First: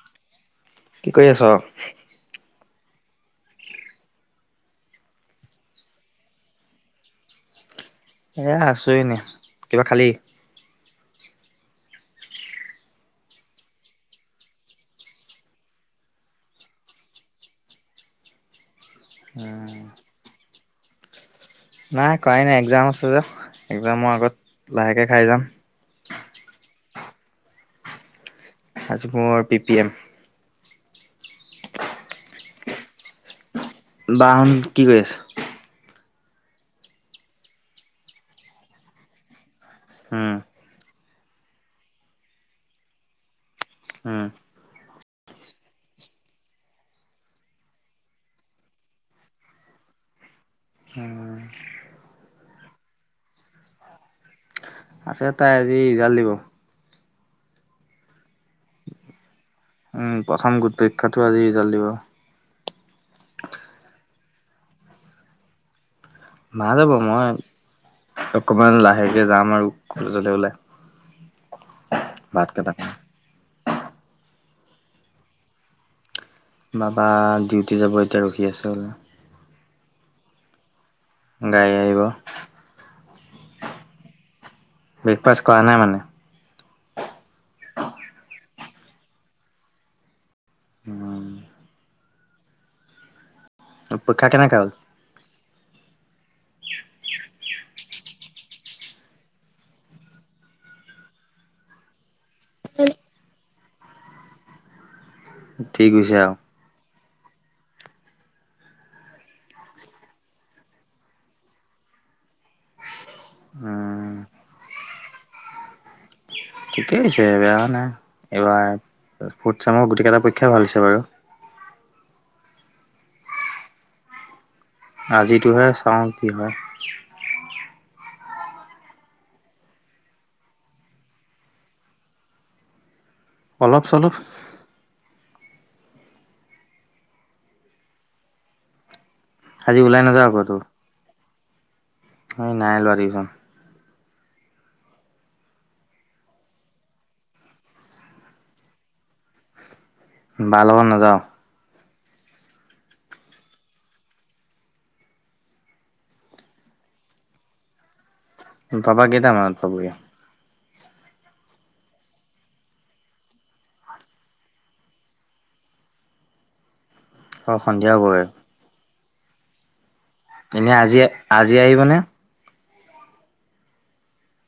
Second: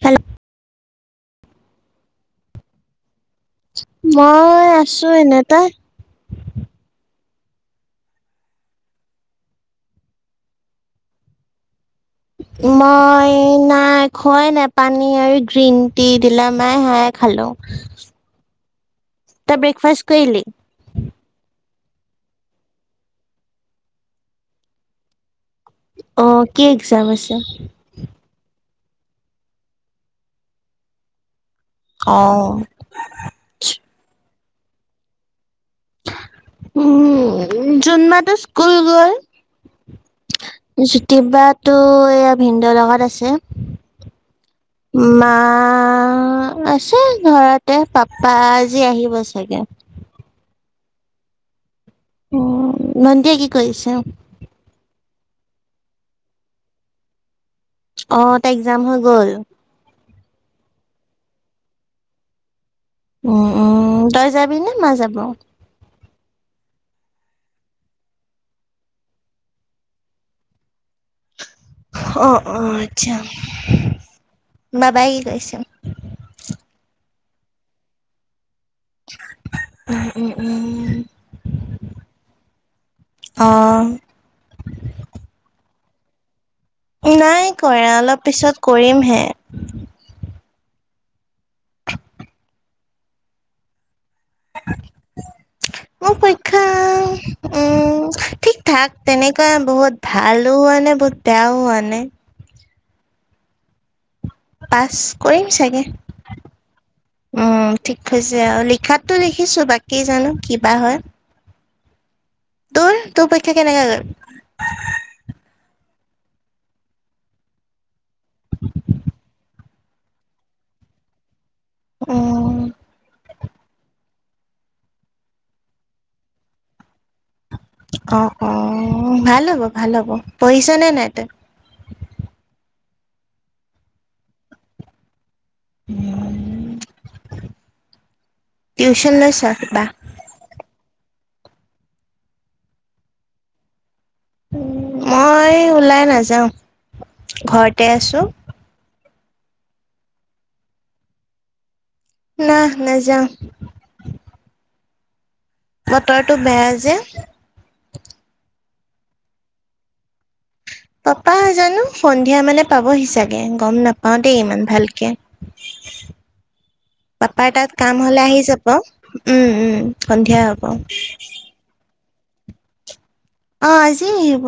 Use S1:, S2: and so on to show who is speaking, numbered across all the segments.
S1: Hello '
S2: কি কৰি আছ'?
S1: মই আছো এনে, তই?
S2: এয়া, আছোঁ এনে কিবা খালি?
S1: মই নাই, খোৱাই নাই পানী আৰু গ্ৰীণটি দিলে মাই হেয়া খালোঁ। হেল্ল'! তই ব্ৰেকফাষ্ট কৰিলি?
S2: নাই কাৰাই নাই এক্সাম আছে যে। এক্সামৰ আগত লাহেকে খাই যাম।
S1: অঁ, কি এক্সাম আছে?
S2: আজি মোৰ পি পি এম।
S1: অঁ।
S2: বা হঁত কি কৰি আছে?
S1: উম জোনবাটো স্কুল গ'ল।
S2: হোঁ
S1: জ্যোতিবাটো, এইয়া ভিনদৌৰ লগত আছে।
S2: ওঁ
S1: মা অঁ, মা আছে ঘৰতে, পাপা আজি আহিব চাগে।
S2: উম
S1: ওঁ নন্দীয়ে কি কৰিছে?
S2: আছে। তাইৰ আজি ৰিজাল্ট দিব।
S1: অঁ তাইৰ এক্সাম হৈ গ'ল।
S2: ওঁ প্ৰথম গোট পৰীক্ষাটোৰ আজি ৰিজাল্ট দিব।
S1: অঁ, অঁ তই যাবি নে মা যাব?
S2: মা যাব। মই অকমান লাহেকে যাম আৰু কলেজলৈ ওলাই।
S1: অঁ,
S2: ভাত কেইটা খাম।
S1: অঁ--আচ্ছা। বাবাই কি কৰিছে?
S2: বাবা ডিউটি যাব এতিয়া, ৰখি আছে কাৰোবালে।
S1: [inaudible]
S2: গাড়ী আহিব।
S1: অঁ--হ
S2: ব্ৰেকফাষ্ট কৰানাই মানে?
S1: নাই কৰা। অলপ পিছত কৰিমহে।
S2: পৰীক্ষা কেনেকা হ'ল?
S1: মো-পৰীক্ষা ওঁ ঠিক্‌ থাক, তেনেকুৱা বহুত ভালো হোৱা নাই, বহুত বেয়াও হোৱা নাই। পাছ্‌
S2: ঠিক্‌ হৈছে আও?
S1: উম, ঠিক্‌ হৈছে আও। লিখাটো লিখিছোঁ বাকি জানো কিবা হ'য়। তোৰ পৰীক্ষা কেনেকা গল
S2: উম ঠিকেই হৈছে বেয়া হোৱা নাই এইবাৰ ফুড চামৰ গোটেইকেইটা পৰীক্ষাই ভাল হৈছে বাৰু
S1: অ
S2: আজিটোহে চাওঁ কি হয়
S1: অ অ ভাল হ'ব ভাল হ'ব পঢ়িছ নে নাই ত
S2: অলপ চলপ।
S1: কি পছ
S2: আজি
S1: বা
S2: ওলাই স নাই লোৱা দেই মই
S1: মই ওলাই নাযাওঁ ঘৰতে আছো।
S2: বাৰ লগত নাযাঅ
S1: ন নাযাওঁ বতৰটো বেয়া যে
S2: ববা কেইটা মানত পাবহি
S1: পাপা জানো সন্ধিয়া মানে পাবহি চাগে গম নাপাওঁ দেই ইমান ভালকে
S2: [unintelligible]
S1: পাপাৰ তাত
S2: সন্ধিয়া
S1: কাম হলে
S2: হ'বগে
S1: আহি যাব উম উম সন্ধিয়া হব
S2: এনে আজি আজি আহিবনে
S1: অ আজিয়ে আহিব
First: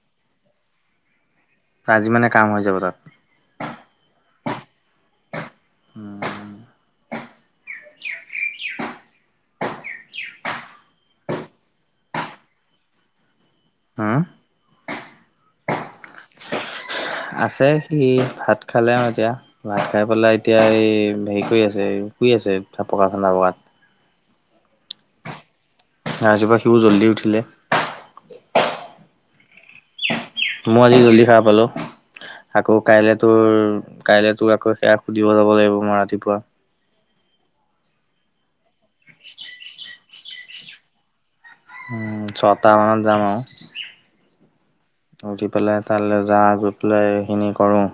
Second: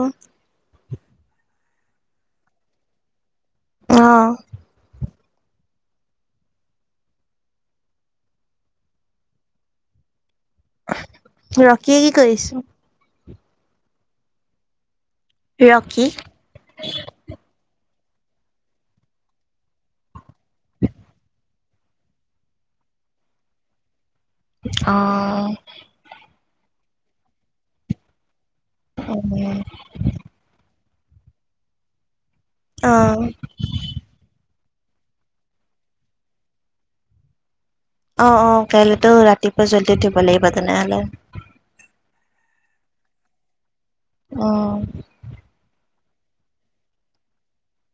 S2: আজি মানে কাম হৈ যাব তাত
S1: আহ
S2: উম উম
S1: ৰখিয়ে কি কৰিছে
S2: হা
S1: ৰকী
S2: আছে সি ভাত খালে আৰু এতিয়া ভাত খাই পেলাই এতিয়া এই হেৰি কৰি আছে এই শুই আছে ঠাপকাখানা বগাত
S1: অ
S2: ৰাতিপুৱা সিও জল্দি উঠিলে
S1: অ
S2: ম আজি জল্দি খাৰ পালোঁ আকৌ
S1: অ
S2: কাইলৈ তোৰ কাইলৈ তোৰ আকৌ সেয়া সুধিব যাব লাগিব মই ৰাতিপুৱা
S1: অ অ কাইলেতো ৰাতিপুৱা জলদি উঠিব লাগিব তেনেহলে।
S2: উম ছটাহ মানত যাম আৰু
S1: আহ
S2: উঠি পেলাই তালৈ যা গৈ পেলাই এইখিনি কৰোঁ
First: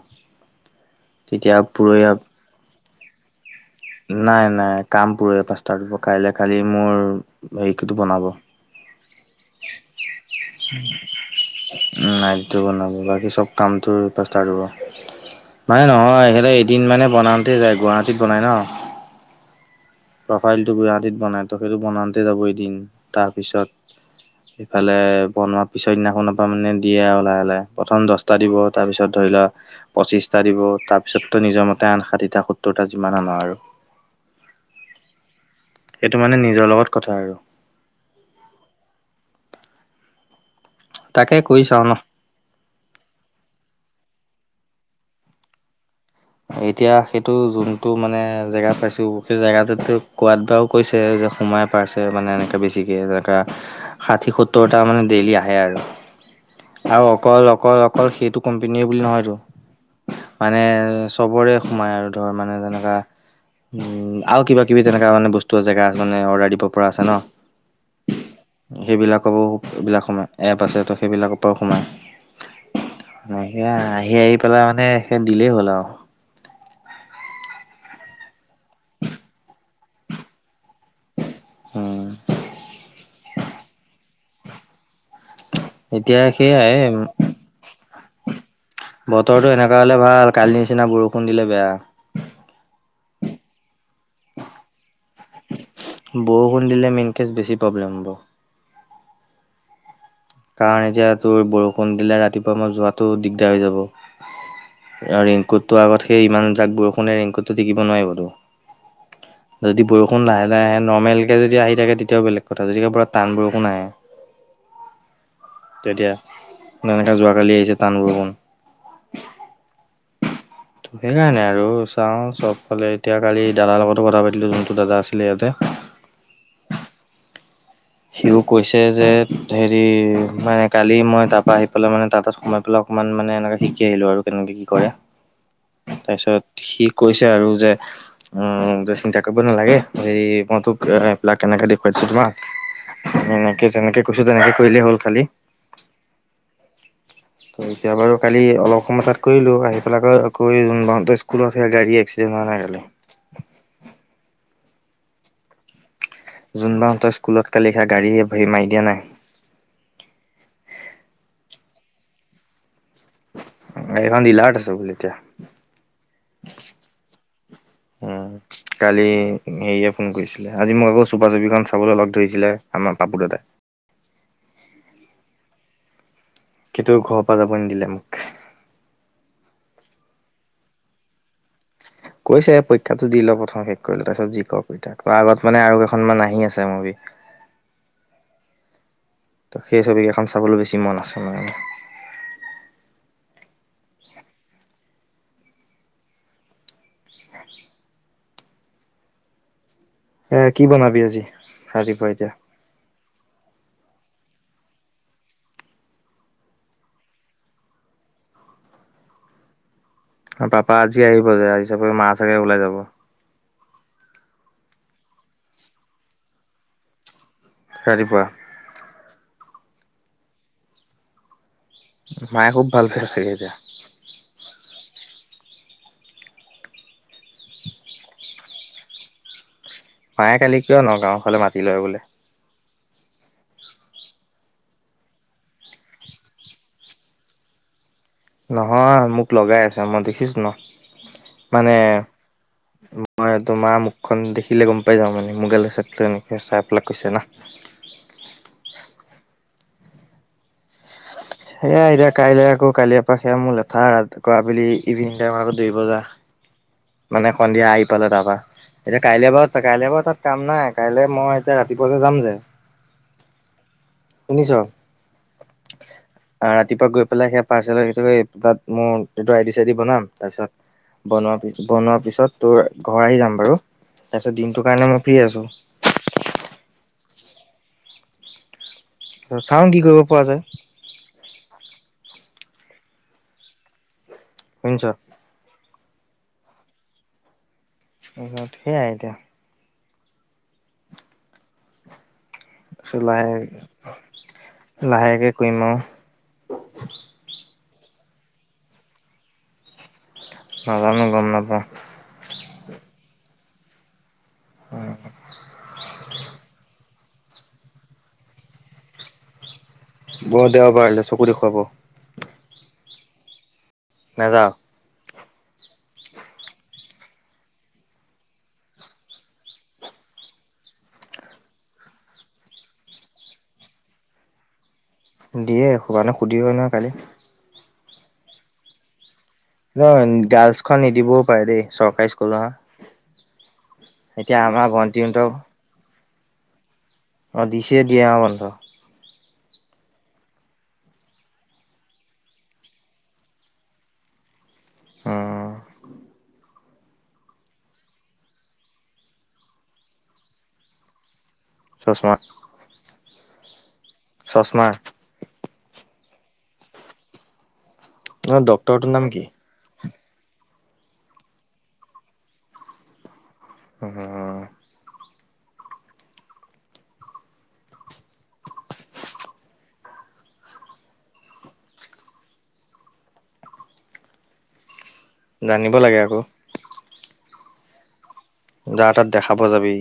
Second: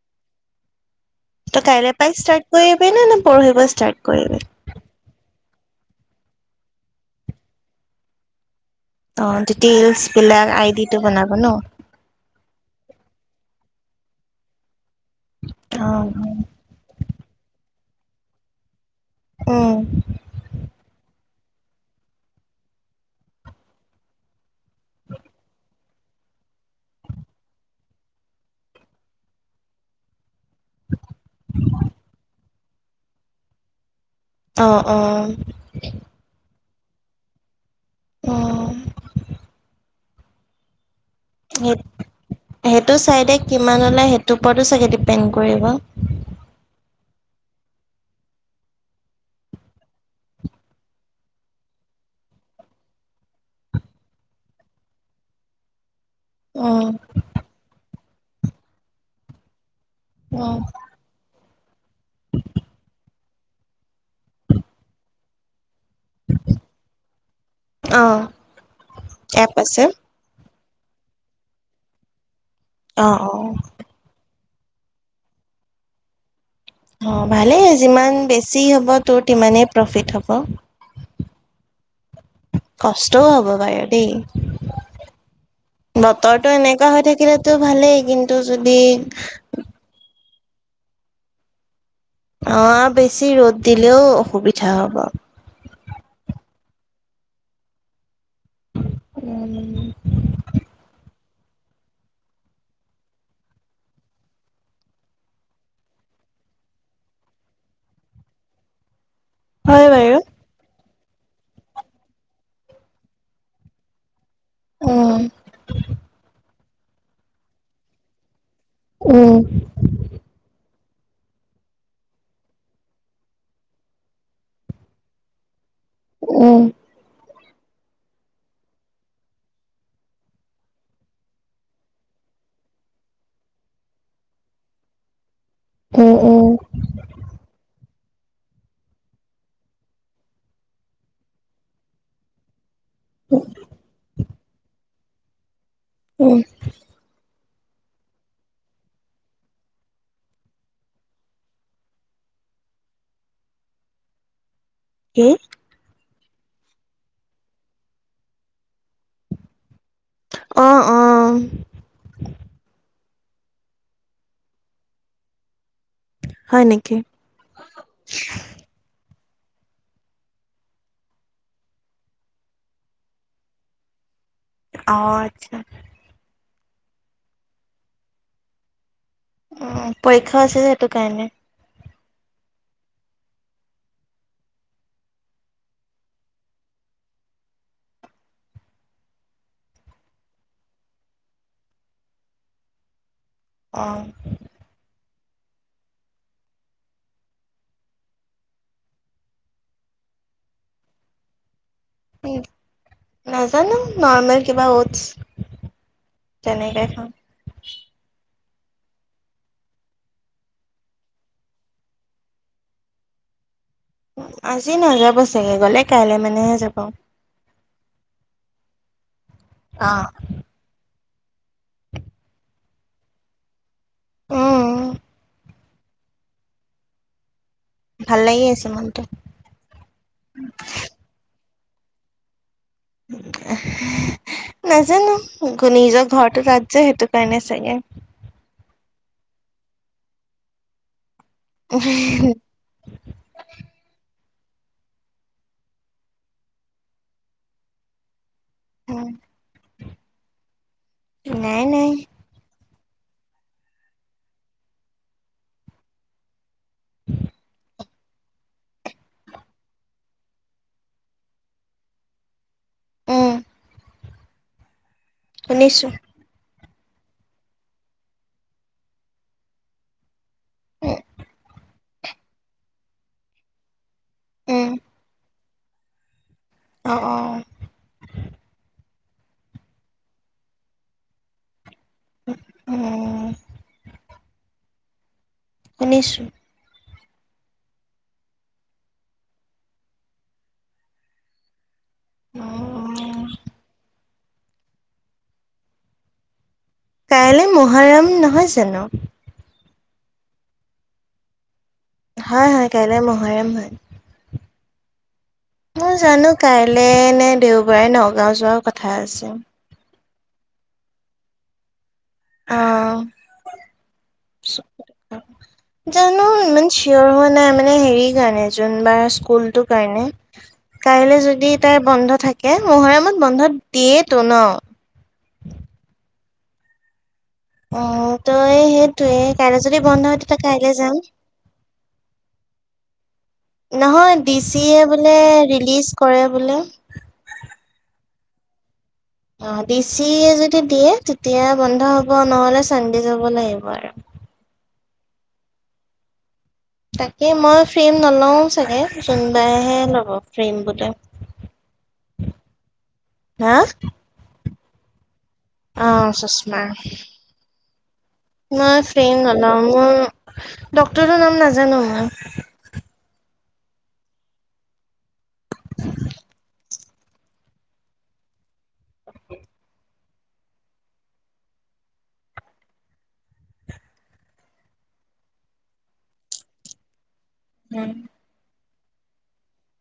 S2: তেতিয়া
S1: তই কাইলৈ
S2: পৰহি
S1: পাই ষ্টাৰ্ট কৰিবি নে কৰিবি নে পৰখি পৰা? ষ্টাৰ্ট কৰিবি
S2: নাই নাই। কাম পৰহি পা তাৰ কাইলৈ কালি মোৰ হেৰিটো বনাব।
S1: অ ডিটেইলছ বিলাক আই ডি টো বনাব ন
S2: উ নাইটটো বনাব বাকী চব কামটোৰ পৰা ষ্টাৰ্ট হ'ব।
S1: অ
S2: মানে নহয় সিহঁতৰ এদিন মানে বনাওঁতে যায়, গুৱাহাটীত বনায় ন?
S1: উম
S2: প্ৰফাইলটো গুৱাহাটীত বনাইতো, সেইটো বনাওঁতে যাব এদিন। তাৰপিছত সেইফালে বনোৱাত পিছৰ দিনাখনৰ পৰা মানে দিয়ে ওলায় ওলায়। প্ৰথম দশটা দিব, তাৰপিছত ধৰি লোৱা পঁচিশটা দিব। তাৰপিছত তোৰ নিজৰ মতে আন ষাঠিটা, সত্তৰটা যিমান আন আৰু!
S1: অ' অ'।
S2: সেইটো মানে নিজৰ লগত কথা আৰু।
S1: অ'।
S2: তাকে কৰি চাওঁ ন
S1: সেইটো চাইডে কিমান ওলায় সেইটোৰ ওপৰতো চাগে ডিপেণ্ড কৰিব।
S2: এতিয়া সেইটো যোনটো মানে জেগা পাইছো, সেই জেগাটোত কোৱাত বাও কৈছে। সোমাই পাৰছে মানে এনেকে বেছিকে যেনেকা, ষাঠি-সত্তৰটা মানে ডেইলি আহে আৰু।
S1: উম,
S2: আৰু অকল, অকল, অকল সেইটো কোম্পেনীৰে বুলি নহয়তো।
S1: উম,
S2: মানে চবৰে সোমাই আৰু ধৰ মানে তেনেকুৱা। উম আৰু কিবাকিবি তেনেকা মানে বস্তু জেগা আছে। অৰ্ডাৰ দিব পৰা আছে ন!
S1: অ',
S2: সেইবিলাককো
S1: এপ আছে।
S2: [unintelligible] আছেটো, সেইবিলাকৰ পৰাও সোমায়।
S1: অ', অ',
S2: সেইয়া আহি আহি পেলাই মানে সেই দিলেই হ'ল আৰু।
S1: অ' ভালেই যিমান বেছি হ'ব, তোৰ তিমানেই প্ৰফিট হ'ব।
S2: উম।
S1: কষ্টও হ'ব বাৰু দেই।
S2: এতিয়া
S1: বতৰটো
S2: সেয়াই
S1: এনেকুৱা হৈ থাকিলেতো ভালেই, কিন্তু যদি।
S2: বতৰটো এনেকুৱা হলে ভাল কালি নিচিনা বৰষুণ দিলে বেয়া।
S1: অ' বেছি ৰ'দ দিলেও অসুবিধা হ'ব।
S2: বৰষুণ দিলে মেইনকেচ বেছি প্ৰব্লেম হ'ব।
S1: উম।
S2: কাৰণ এতিয়া তোৰ বৰষুণ দিলে ৰাতিপুৱা মই যোৱাতটো দিগদাৰ হৈ যাব। ৰেইনকোটটো আগত সেই ইমানজাক বৰষুণে ৰেইনকোটটো টিকিব নোৱাৰিতো। যদি
S1: হয় বাৰু
S2: বৰষুণ লাহে লাহে আহে নৰ্মেলকৈ যদি আহি থাকে, তেতিয়াও বেলেগ কথা। যদিকে পুৰা টান বৰষুণ আহে
S1: উম,
S2: তেনেকা যোৱাকালি আহিছে টানবৰষুণ।
S1: উম।
S2: ত সেইকাৰণে আৰু। চাও চবফালে এতিয়া কালি দাদাৰ লগতো কথা পাতিলো, যোনটো দাদা আছিলে ইয়াতে।
S1: উম।
S2: সিও কৈছে যে, হেৰি মানে কালি মই তাৰপৰা আহি পেলাই মানে তাৰ তাত সোমাই পেলাই। অকমান মানে এনেকে শিকি আহিলো আৰু, কেনেকে কি কৰে?
S1: উম,
S2: তাৰপিছত
S1: উম,
S2: সি কৈছে আৰু যে। উ তই চিন্তা কৰিব নালাগে। হেৰি মই তোক এই পিলাক কেনেকে দেখুৱাই দিছো তোমাক। এনেকে যেনেকে কৈছো তেনেকে কৰিলেই হ'ল খালি।
S1: উম।
S2: ত এতিয়া বাৰু কালি অলপ সময় তাত কৰিলো, আহি পেলাই এ আকৌ যোনবতে স্কুলত আ গাড়ী এক্সিডেণ্ট [unintelligible]
S1: হুম?
S2: যোনবাহঁতৰ স্কুলত কালি খা গাড়ী মাৰি দিয়া নাই!
S1: অ' অ'।
S2: গাড়ীখন ডীলাৰত আছে বোলে এতিয়া।
S1: হয় নেকি?
S2: উ কালি। সেয়ে ফোন কৰিছিলে আজি মোক আকৌ চুপা চুপিখন চাবলৈ লগ ধৰিছিলে আমাৰ কাপোৰতে। [unintelligible]
S1: অ আচ্ছা।
S2: কিন্তয়া ঘৰৰ পৰা যাব নিদিলে মোক।
S1: উ পৰীক্ষাও আছে সেইটো কাৰণে।
S2: কৈছে পৰীক্ষাতো দি ল প্ৰথম শেষ কৰিল তাৰপিছ যি কতা আগত মানে আৰু কেইখনমান আহি আছে মোৰ। [unintelligible] ত সেই ছবি কেইখন চাবলৈ বেছি মন আছে মে।
S1: অহ।
S2: এ কি বনাবি আজি। ৰাতিপুৱা এতিয়া?
S1: নাজানো নৰ্মেল। কিবা অটছ তেনেকে খাওঁ।
S2: পাপা আজি আহিব যে আহিছোপ মা চাগে ওলাই যাব।
S1: আজি নযাব চাগে গলে কাইলে মানেহে যাব।
S2: ৰাতিপুৱা।
S1: অ।
S2: মায়ে খুব ভাল পাইছে চাগে এতিয়া।
S1: উম। ভাল লাগি আছে মনটো।
S2: মায়ে কালি কিয় নগাঁৱৰ ফালে মাতি লয় বোলে।
S1: [unintelligible] নাজানো নিজৰ ঘৰটো তাত যে সেইটো কাৰণে চাগে।
S2: নহয় মোক লগাই আছে মই দেখিছো ন? মানে মই তোমাৰ মুখখন দেখি। লে গম পাই যাওঁ মানে মগাল হচাকটো এনেকৈ চাই পেলাক কৈছে না,
S1: নাই
S2: সেয়া
S1: নাই
S2: এতিয়া কাইলৈ আকৌ। কালিৰ পৰা সেয়া মোৰ লেঠা কৰা বুলি ইভিনিং টাইমৰ আকৌ দৌৰিব যা। মানে সন্ধিয়া আহি পালে তাৰপা এতিয়া কাইলে বাৰু কাইলে বাৰু তাত কাম নাই কাইলৈ মই এতিয়া ৰাতিপুৱা যে যাম যে
S1: উম।
S2: শুনিছ?
S1: শুনিছোঁ,
S2: ৰাতিপুৱা গৈ পেলাই সেই পাৰ্চেল থৈ তাত মোৰ এইটো আই ডি চাইডি বনাম। তাৰ
S1: উম,
S2: পিছত বনোৱা বনোৱাৰ পিছত তোৰ ঘৰ আহি যাম বাৰু তাৰ পিছত দিনটোৰ
S1: উম,
S2: কাৰণে মই ফ্ৰি আছো।
S1: অ অ।
S2: চাও কি কৰিব পৰা যায়।
S1: অ।
S2: শুনিছ?
S1: শুনিছোঁ।
S2: সেইয়াই এতিয়া। তাৰপিছত
S1: উম,
S2: লাহে লাহেকে কম আৰু।
S1: কাইলৈ মহাৰাম নহয় জানো?
S2: নাজানো গম নাপাও।
S1: হয় হয় কাইলৈ মহাৰম হয়।
S2: হয়, হয়।
S1: এনে দেওবাৰে নগাঁও যোৱাৰ কথা আছে।
S2: ব দেওবাৰলে চকু দেখুৱাব।
S1: অ।
S2: নাযাওঁ।
S1: জানো ইমান চিয়ৰ হোৱা নাই মানে হেৰি কাৰণে যোনবা স্কুলটোৰ কাৰণে কাইলৈ যদি তাৰ বন্ধ থাকে মহৰমত বন্ধ দিয়েই তো ন
S2: দিয়েবানে সুধি হয় নহয় কালি
S1: অ ত এই সেইটোয়ে কাইলৈ যদি বন্ধ
S2: ন
S1: হয় তেতিয়া কাইলে
S2: গাৰ্লচখন
S1: যাম।
S2: নিদিবও পাৰে দেই চৰকাৰী স্কুলৰ হ
S1: নহয় ডিচিয়ে বোলে ৰিলিজ কৰে বোলে
S2: অ ডিচিয়ে দিয়ে বন্ধ
S1: অ ডিচিয়ে‌ যদি দিয়ে তেতিয়া বন্ধ হ'ব নহ'লে চানডে যাব লাগিব আৰু
S2: আহ
S1: তাকে মই ফ্ৰেম নলওঁ চাগে যোনবাইহে ল'ব ফ্ৰেম গোটা
S2: চচমা
S1: হা
S2: চশমা
S1: অ চচমা
S2: ন
S1: মই
S2: ডক্তৰটোৰ
S1: ফ্ৰে
S2: নাম কি
S1: হল মই ডক্তৰৰ নাম নাজানো মই
S2: হম
S1: অ
S2: জানিব লাগে আকৌ
S1: উম
S2: যাৰ তাত দেখাব যাবি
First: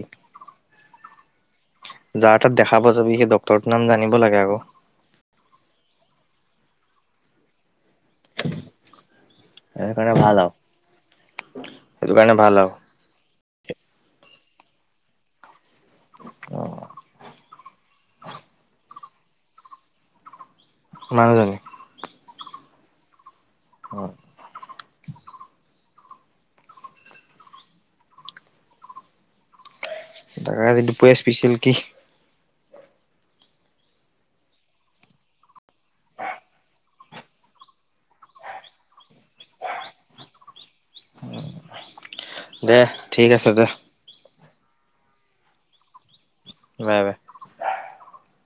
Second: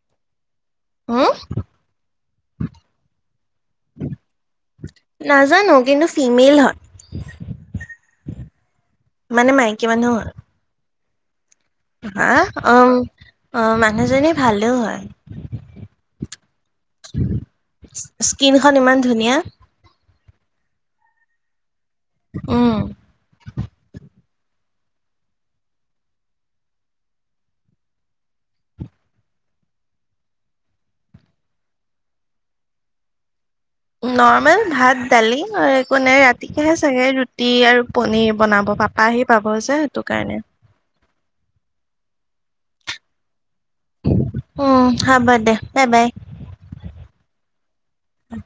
S1: হ
S2: যাৰ তাত দেখা প যাবি সেই ডক্টৰটোৰ নাম জানিব লাগে আকৌ
S1: নাজানো কিন্তু ফিমেইল হয় মানে মাইকী
S2: সেইটো কাৰণে
S1: মানুহ
S2: ভাল আৰু সেইটো
S1: হা
S2: কাৰণে ভাল আৰু
S1: উ আহ মানুহজনী ভালেও হয়
S2: অ
S1: স্কীণখন ইমান ধুনীয়া
S2: মানাজানে
S1: উম
S2: হয় ত আজি দুপৰীয়া স্পেচিয়েল কি
S1: নৰ্মেল ভাত দালি আৰু একো নাই ৰাতিকেহে চাগে ৰুটি আৰু পনিৰ বনাব পাপাহ আহি পাব যে সেইটো কাৰণে
S2: উ দে ঠিক আছে দে
S1: উম হ'ব দে বাই বাই
S2: বাই বাই
S1: উ